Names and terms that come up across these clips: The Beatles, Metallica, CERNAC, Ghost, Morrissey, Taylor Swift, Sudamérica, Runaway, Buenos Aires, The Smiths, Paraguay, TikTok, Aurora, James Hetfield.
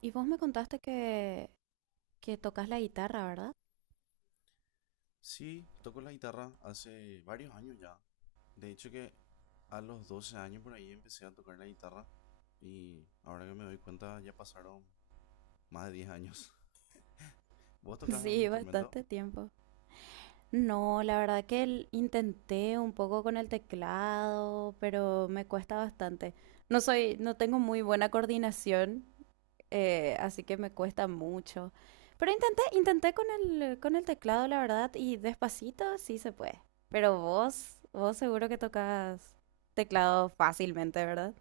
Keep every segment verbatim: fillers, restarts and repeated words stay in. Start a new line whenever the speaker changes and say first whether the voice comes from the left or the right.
right: Y vos me contaste que, que tocas la guitarra, ¿verdad?
left: Sí, toco la guitarra hace varios años ya. De hecho que a los doce años por ahí empecé a tocar la guitarra y ahora que me doy cuenta ya pasaron más de diez años. ¿Vos tocás algún
right: Sí,
left: instrumento?
right: bastante tiempo. No, la verdad que el- intenté un poco con el teclado, pero me cuesta bastante. No soy, no tengo muy buena coordinación, eh, así que me cuesta mucho. Pero intenté, intenté con el, con el teclado, la verdad, y despacito sí se puede. Pero vos, vos seguro que tocas teclado fácilmente, ¿verdad?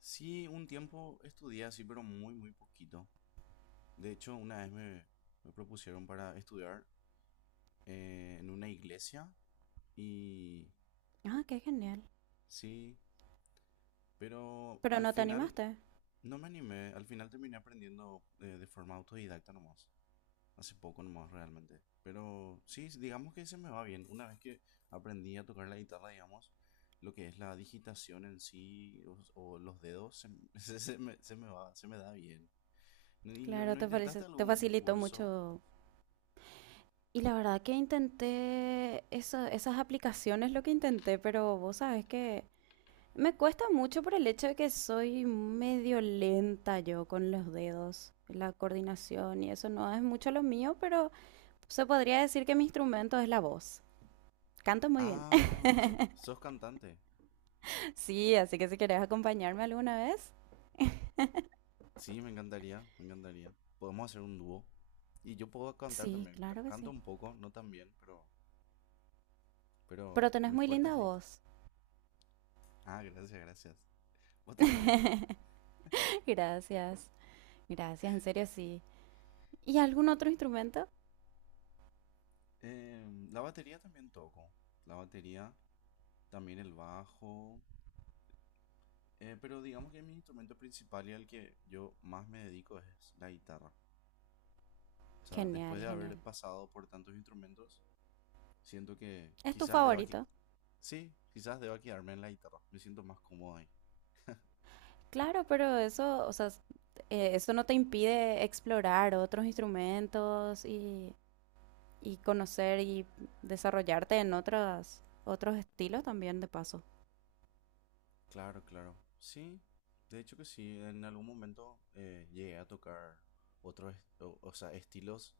left: Sí, un tiempo estudié así, pero muy, muy poquito. De hecho, una vez me, me propusieron para estudiar eh, en una iglesia y
right: Ah, qué genial.
left: sí, pero
right: Pero
left: al
right: no te
left: final
right: animaste.
left: no me animé, al final terminé aprendiendo eh, de forma autodidacta nomás. Hace poco nomás realmente. Pero sí, digamos que se me va bien. Una vez que aprendí a tocar la guitarra, digamos, lo que es la digitación en sí o, o los dedos, se, se, se me, se me va, se me da bien. ¿Y no,
right: Claro,
left: no
right: te, falice-
left: intentaste
right: te
left: algún
right: facilitó
left: curso?
right: mucho. Y la verdad que intenté eso- esas aplicaciones, lo que intenté, pero vos sabes que me cuesta mucho por el hecho de que soy medio lenta yo con los dedos, la coordinación y eso no es mucho lo mío, pero se podría decir que mi instrumento es la voz. Canto muy bien.
left: Ah, so- sos cantante.
right: Sí, así que si querés acompañarme alguna vez.
left: Sí, me encantaría, me encantaría. Podemos hacer un dúo. Y yo puedo cantar
right: Sí,
left: también. ca-
right: claro que
left: Canto
right: sí.
left: un poco, no tan bien, pero, pero
right: Pero tenés
left: mi
right: muy
left: fuerte es
right: linda
left: la guitarra.
right: voz.
left: Ah, gracias, gracias. Vos también.
right: Gracias. Gracias, en serio sí. ¿Y algún otro instrumento?
left: Em, la batería también toco. La batería, también el bajo. Eh, pero digamos que mi instrumento principal y al que yo más me dedico es la guitarra. O sea,
right: Genial,
left: después de haber
right: genial.
left: pasado por tantos instrumentos, siento que
right: ¿Es tu
left: quizás deba que...
right: favorito?
left: Sí, quizás deba quedarme en la guitarra. Me siento más cómodo ahí.
right: Claro, pero eso, o sea, s- eh, eso no te impide explorar otros instrumentos y, y conocer y desarrollarte en otras, otros estilos también de paso.
left: Claro, claro. Sí, de hecho que sí, en algún momento eh, llegué a tocar otros, est- o, o sea, estilos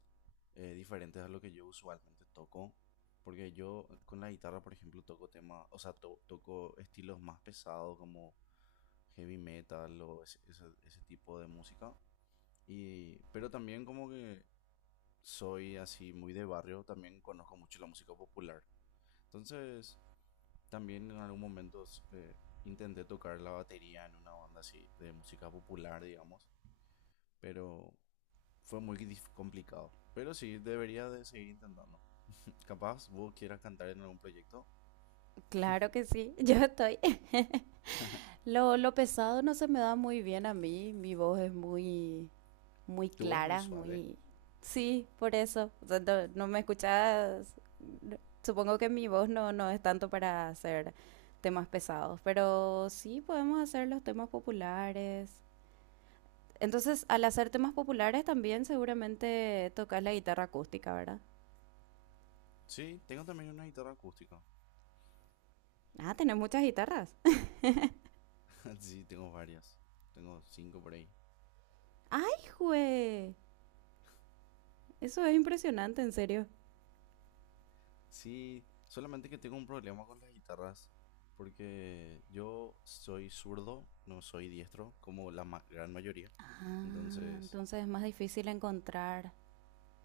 left: eh, diferentes a lo que yo usualmente toco, porque yo con la guitarra, por ejemplo, toco temas, o sea, to- toco estilos más pesados como heavy metal o ese, ese- ese tipo de música, y, pero también como que soy así muy de barrio, también conozco mucho la música popular. Entonces... También en algún momento eh, intenté tocar la batería en una banda así de música popular, digamos, pero fue muy dif- complicado. Pero sí, debería de seguir intentando. Capaz vos quieras cantar en algún proyecto.
right: Claro que sí, yo estoy. Lo, lo pesado no se me da muy bien a mí, mi voz es muy, muy
left: Tu voz es muy
right: clara,
left: suave.
right: muy... Sí, por eso. O sea, no, no me escuchas... Supongo que mi voz no, no es tanto para hacer temas pesados, pero sí podemos hacer los temas populares. Entonces, al hacer temas populares también seguramente tocas la guitarra acústica, ¿verdad?
left: Sí, tengo también una guitarra acústica.
right: Ah, tenés muchas guitarras.
left: Sí, tengo varias. Tengo cinco por ahí.
right: ¡Ay, jue! Eso es impresionante, en serio.
left: Sí, solamente que tengo un problema con las guitarras. Porque yo soy zurdo, no soy diestro, como la ma- gran mayoría.
right: Ah,
left: Entonces,
right: entonces es más difícil encontrar.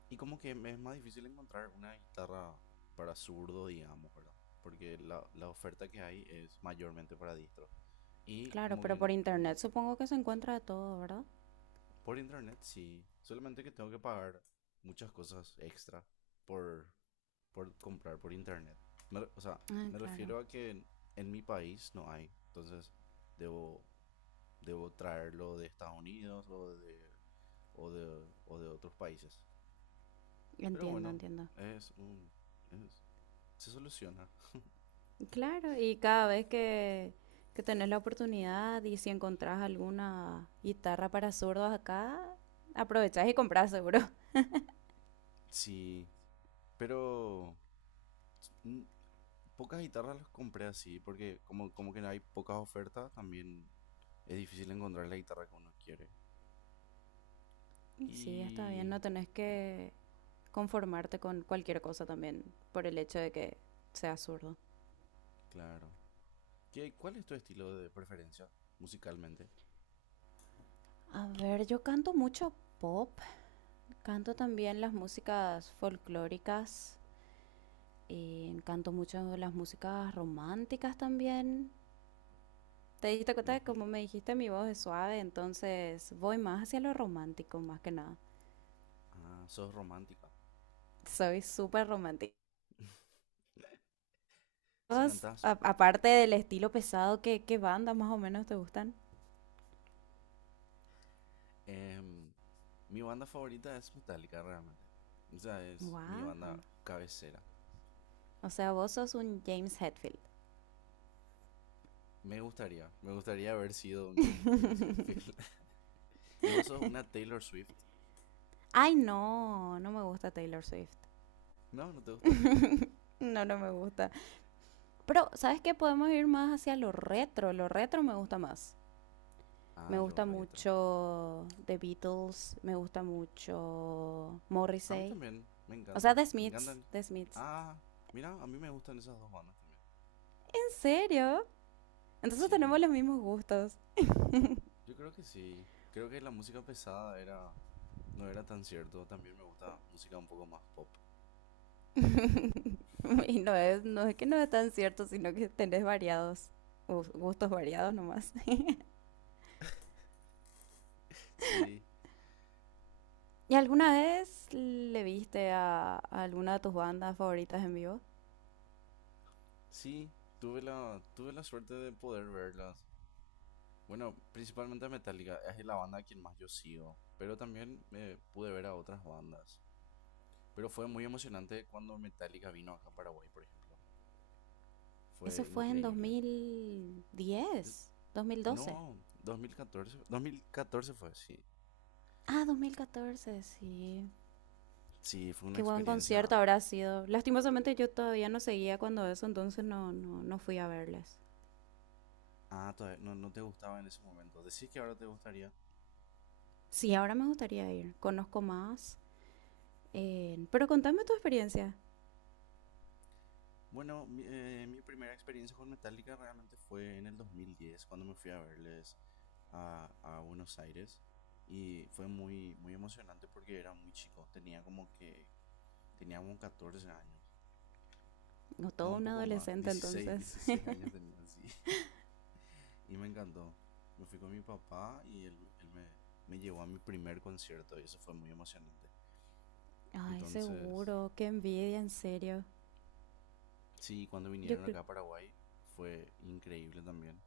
left: y como que me es más difícil encontrar una guitarra para zurdo, digamos, ¿verdad? Porque la, la oferta que hay es mayormente para diestro. Y
right: Claro,
left: como que
right: pero por
left: en- como
right: internet supongo que se encuentra de todo, ¿verdad?
left: por internet sí, solamente que tengo que pagar muchas cosas extra por, por comprar por internet. Me re- o sea,
right: Ah,
left: me
right: claro.
left: refiero a que en, en mi país no hay, entonces debo, debo traerlo de Estados Unidos o de, o de, o de otros países. Pero
right: Entiendo,
left: bueno,
right: entiendo.
left: es un, es, se soluciona.
right: Claro, y cada vez que, que tenés la oportunidad y si encontrás alguna guitarra para zurdos acá, aprovechás y comprás seguro.
left: Sí, pero mm, pocas guitarras las compré así, porque como, como que no hay pocas ofertas, también es difícil encontrar la guitarra que uno quiere.
right: Y sí, está bien,
left: Y
right: no tenés que conformarte con cualquier cosa también por el hecho de que seas zurdo.
left: claro. ¿Qué, cuál es tu estilo de preferencia musicalmente?
right: A ver, yo canto mucho pop, canto también las músicas folclóricas, y canto mucho las músicas románticas también. Te diste cuenta de
left: Ujú.
right: cómo me dijiste, mi voz es suave, entonces voy más hacia lo romántico, más que nada.
left: Ah, sos romántica.
right: Soy súper romántica.
left: Si
right: ¿Vos,
left: cantás.
right: a- aparte del estilo pesado, ¿qué, qué bandas más o menos te gustan?
left: Em, Mi banda favorita es Metallica, realmente. O sea, es mi
right: Wow.
left: banda cabecera.
right: O sea, vos sos un James Hetfield.
left: Me gustaría, me gustaría haber sido un James James Hetfield. ¿Y vos sos una Taylor Swift?
right: Ay, no, no me gusta Taylor Swift.
left: No, no te gusta.
right: No, no me gusta. Pero, ¿sabes qué? Podemos ir más hacia lo retro. Lo retro me gusta más. Me
left: Ah, lo
right: gusta
left: retro.
right: mucho The Beatles, me gusta mucho
left: A mí
right: Morrissey.
left: también, me
right: O sea,
left: encanta.
right: The
left: Me
right: Smiths,
left: encantan.
right: The Smiths.
left: Ah, mira, a mí me gustan esas dos bandas también.
right: ¿En serio? Entonces tenemos
left: Sí,
right: los mismos gustos.
left: yo creo que sí. Creo que la música pesada era no era tan cierto. También me gusta música un poco más pop.
right: Y no es, no es que no es tan cierto, sino que tenés variados. gus- Gustos variados nomás.
left: Sí,
right: ¿Y alguna vez le viste a, a alguna de tus bandas favoritas en vivo?
left: sí, tuve la tuve la suerte de poder verlas. Bueno, principalmente a Metallica, es la banda a quien más yo sigo, pero también me pude ver a otras bandas. Pero fue muy emocionante cuando Metallica vino acá a Paraguay, por ejemplo.
right: Eso
left: Fue
right: fue en
left: increíble. Es-
right: dos mil diez,
left: no,
right: dos mil doce.
left: dos mil catorce, dos mil catorce fue, sí.
right: Ah, dos mil catorce, sí.
left: Sí, fue una
right: Qué buen
left: experiencia.
right: concierto habrá sido. Lastimosamente yo todavía no seguía cuando eso, entonces no, no, no fui a verles.
left: Ah, todavía no, no te gustaba en ese momento. Decís que ahora te gustaría.
right: Sí, ahora me gustaría ir. Conozco más. Eh, pero contame tu experiencia.
left: Bueno, mi, eh, mi primera experiencia con Metallica realmente fue en el dos mil diez, cuando me fui a verles a, a Buenos Aires. Y fue muy, muy emocionante porque era muy chico. Tenía como que, tenía como catorce años.
right: No,
left: No,
right: todo
left: un
right: un
left: poco más.
right: adolescente
left: dieciséis,
right: entonces.
left: dieciséis años tenía, sí. Y me encantó. Me fui con mi papá y él, él me, me llevó a mi primer concierto y eso fue muy emocionante.
right: Ay,
left: Entonces,
right: seguro, qué envidia, en serio.
left: sí, cuando
right: Yo
left: vinieron
right: creo...
left: acá a Paraguay fue increíble también.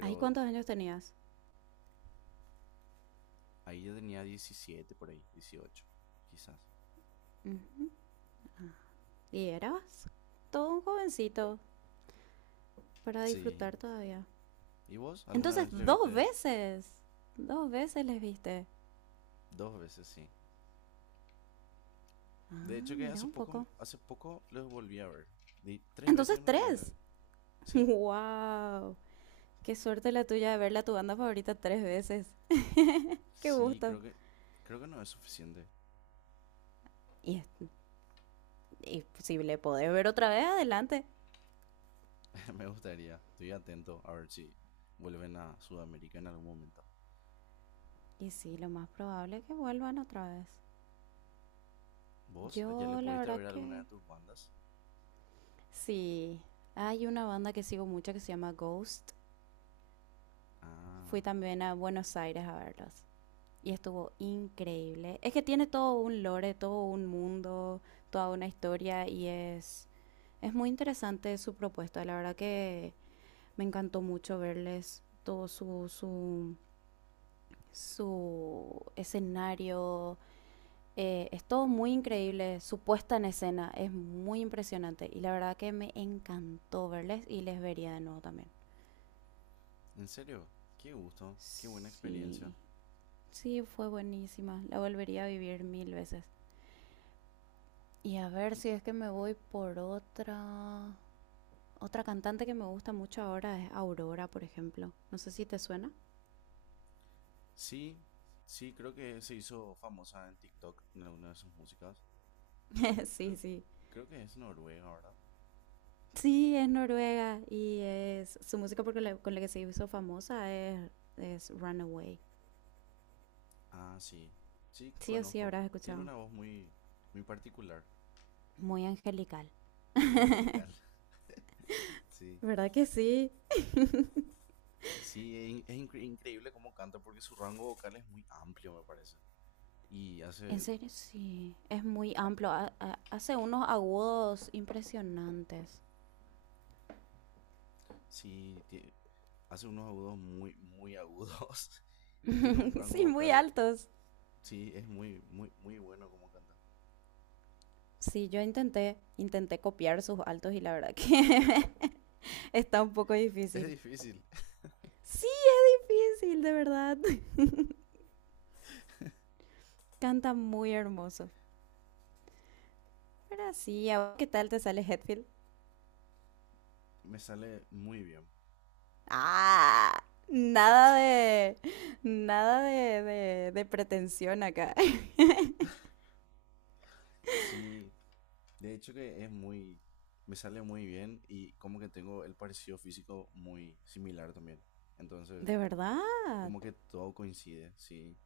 right: Ay, ¿cuántos años tenías?
left: ahí yo tenía diecisiete por ahí, dieciocho quizás.
right: Ujú. ¿Y eras? Todo un jovencito para
left: Sí.
right: disfrutar todavía.
left: ¿Y vos alguna
right: Entonces,
left: vez le
right: dos
left: viste
right: veces. Dos veces les viste.
left: dos veces, sí? De
right: Ah,
left: hecho que
right: mira
left: hace
right: un
left: poco,
right: poco.
left: hace poco los volví a ver. Di- tres veces
right: Entonces,
left: en realidad le
right: tres.
left: vi. Sí.
right: ¡Wow! Qué suerte la tuya de verla a tu banda favorita tres veces. ¡Qué
left: Sí,
right: gusto!
left: creo que, creo que no es suficiente.
right: Y, es- y si le podés ver otra vez, adelante.
left: Me gustaría. Estoy atento a ver si vuelven a Sudamérica en algún momento.
right: Y sí, lo más probable es que vuelvan otra vez.
left: ¿Vos ya le
right: Yo la
left: pudiste
right: verdad
left: ver alguna de
right: que
left: tus bandas?
right: sí. Hay una banda que sigo mucho que se llama Ghost. Fui
left: Ah,
right: también a Buenos Aires a verlos. Y estuvo increíble. Es que tiene todo un lore, todo un mundo, toda una historia y es, es muy interesante su propuesta. La verdad que me encantó mucho verles todo su, su, su escenario. Eh, es todo muy increíble, su puesta en escena es muy impresionante y la verdad que me encantó verles y les vería de nuevo también.
left: ¿en serio? Qué gusto, qué buena
right: Sí,
left: experiencia.
right: sí, fue buenísima, la volvería a vivir mil veces. Y a ver
left: Mm,
right: si es que me voy por otra... Otra cantante que me gusta mucho ahora es Aurora, por ejemplo. No sé si te suena.
left: Sí, sí, creo que se hizo famosa en TikTok en alguna de sus músicas.
right: Sí,
left: Creo,
right: sí.
left: creo que es noruega, ¿verdad?
right: Sí, es noruega y es su música porque la- con la que se hizo famosa es, es Runaway.
left: Ah, sí, sí,
right: Sí o sí
left: conozco.
right: habrás
left: Tiene
right: escuchado.
left: una voz muy, muy particular,
right: Muy angelical.
left: muy angelical. Sí,
right: ¿Verdad que sí?
left: sí, es, in- es incre- increíble cómo canta porque su rango vocal es muy amplio, me parece. y
right: En
left: hace,
right: serio, sí. Es muy
left: ah,
right: amplio. Ha- ha- hace unos agudos impresionantes.
left: sí, tie- hace unos agudos muy, muy agudos y tiene un rango
right: Sí, muy
left: vocal,
right: altos.
left: sí, es muy, muy, muy bueno como canta.
right: Sí, yo intenté, intenté copiar sus altos y la verdad que está un poco
left: Es
right: difícil.
left: difícil,
right: Sí, es difícil, de verdad. Canta muy hermoso. Pero sí, ¿a vos qué tal te sale Hetfield?
left: me sale muy bien.
right: Ah, nada de, nada de, de, de pretensión acá.
left: Sí, de hecho que es muy, me sale muy bien y como que tengo el parecido físico muy similar también. Entonces,
right: De verdad.
left: como que todo coincide, sí.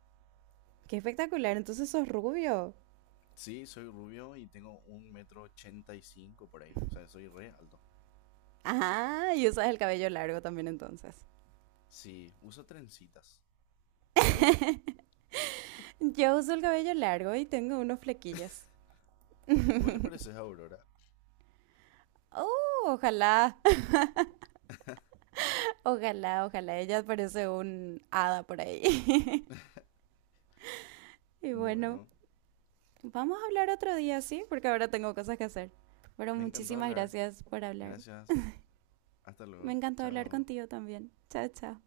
right: Qué espectacular, entonces sos rubio.
left: Sí, soy rubio y tengo un metro ochenta y cinco por ahí. O sea, soy re alto.
right: Ah, y usas el cabello largo también entonces.
left: Sí, uso trencitas. ¿Y vos?
right: Yo uso el cabello largo y tengo unos flequillos.
left: Vos le pareces a Aurora.
right: Oh, ojalá, ojalá, ojalá. Ella parece un hada por ahí. Y bueno,
left: Bueno,
right: vamos a hablar otro día, ¿sí? Porque ahora tengo cosas que hacer. Pero
left: me encantó
right: muchísimas
left: hablar.
right: gracias por hablar.
left: Gracias. Hasta
right: Me
left: luego.
right: encantó hablar
left: Chao.
right: contigo también. Chao, chao.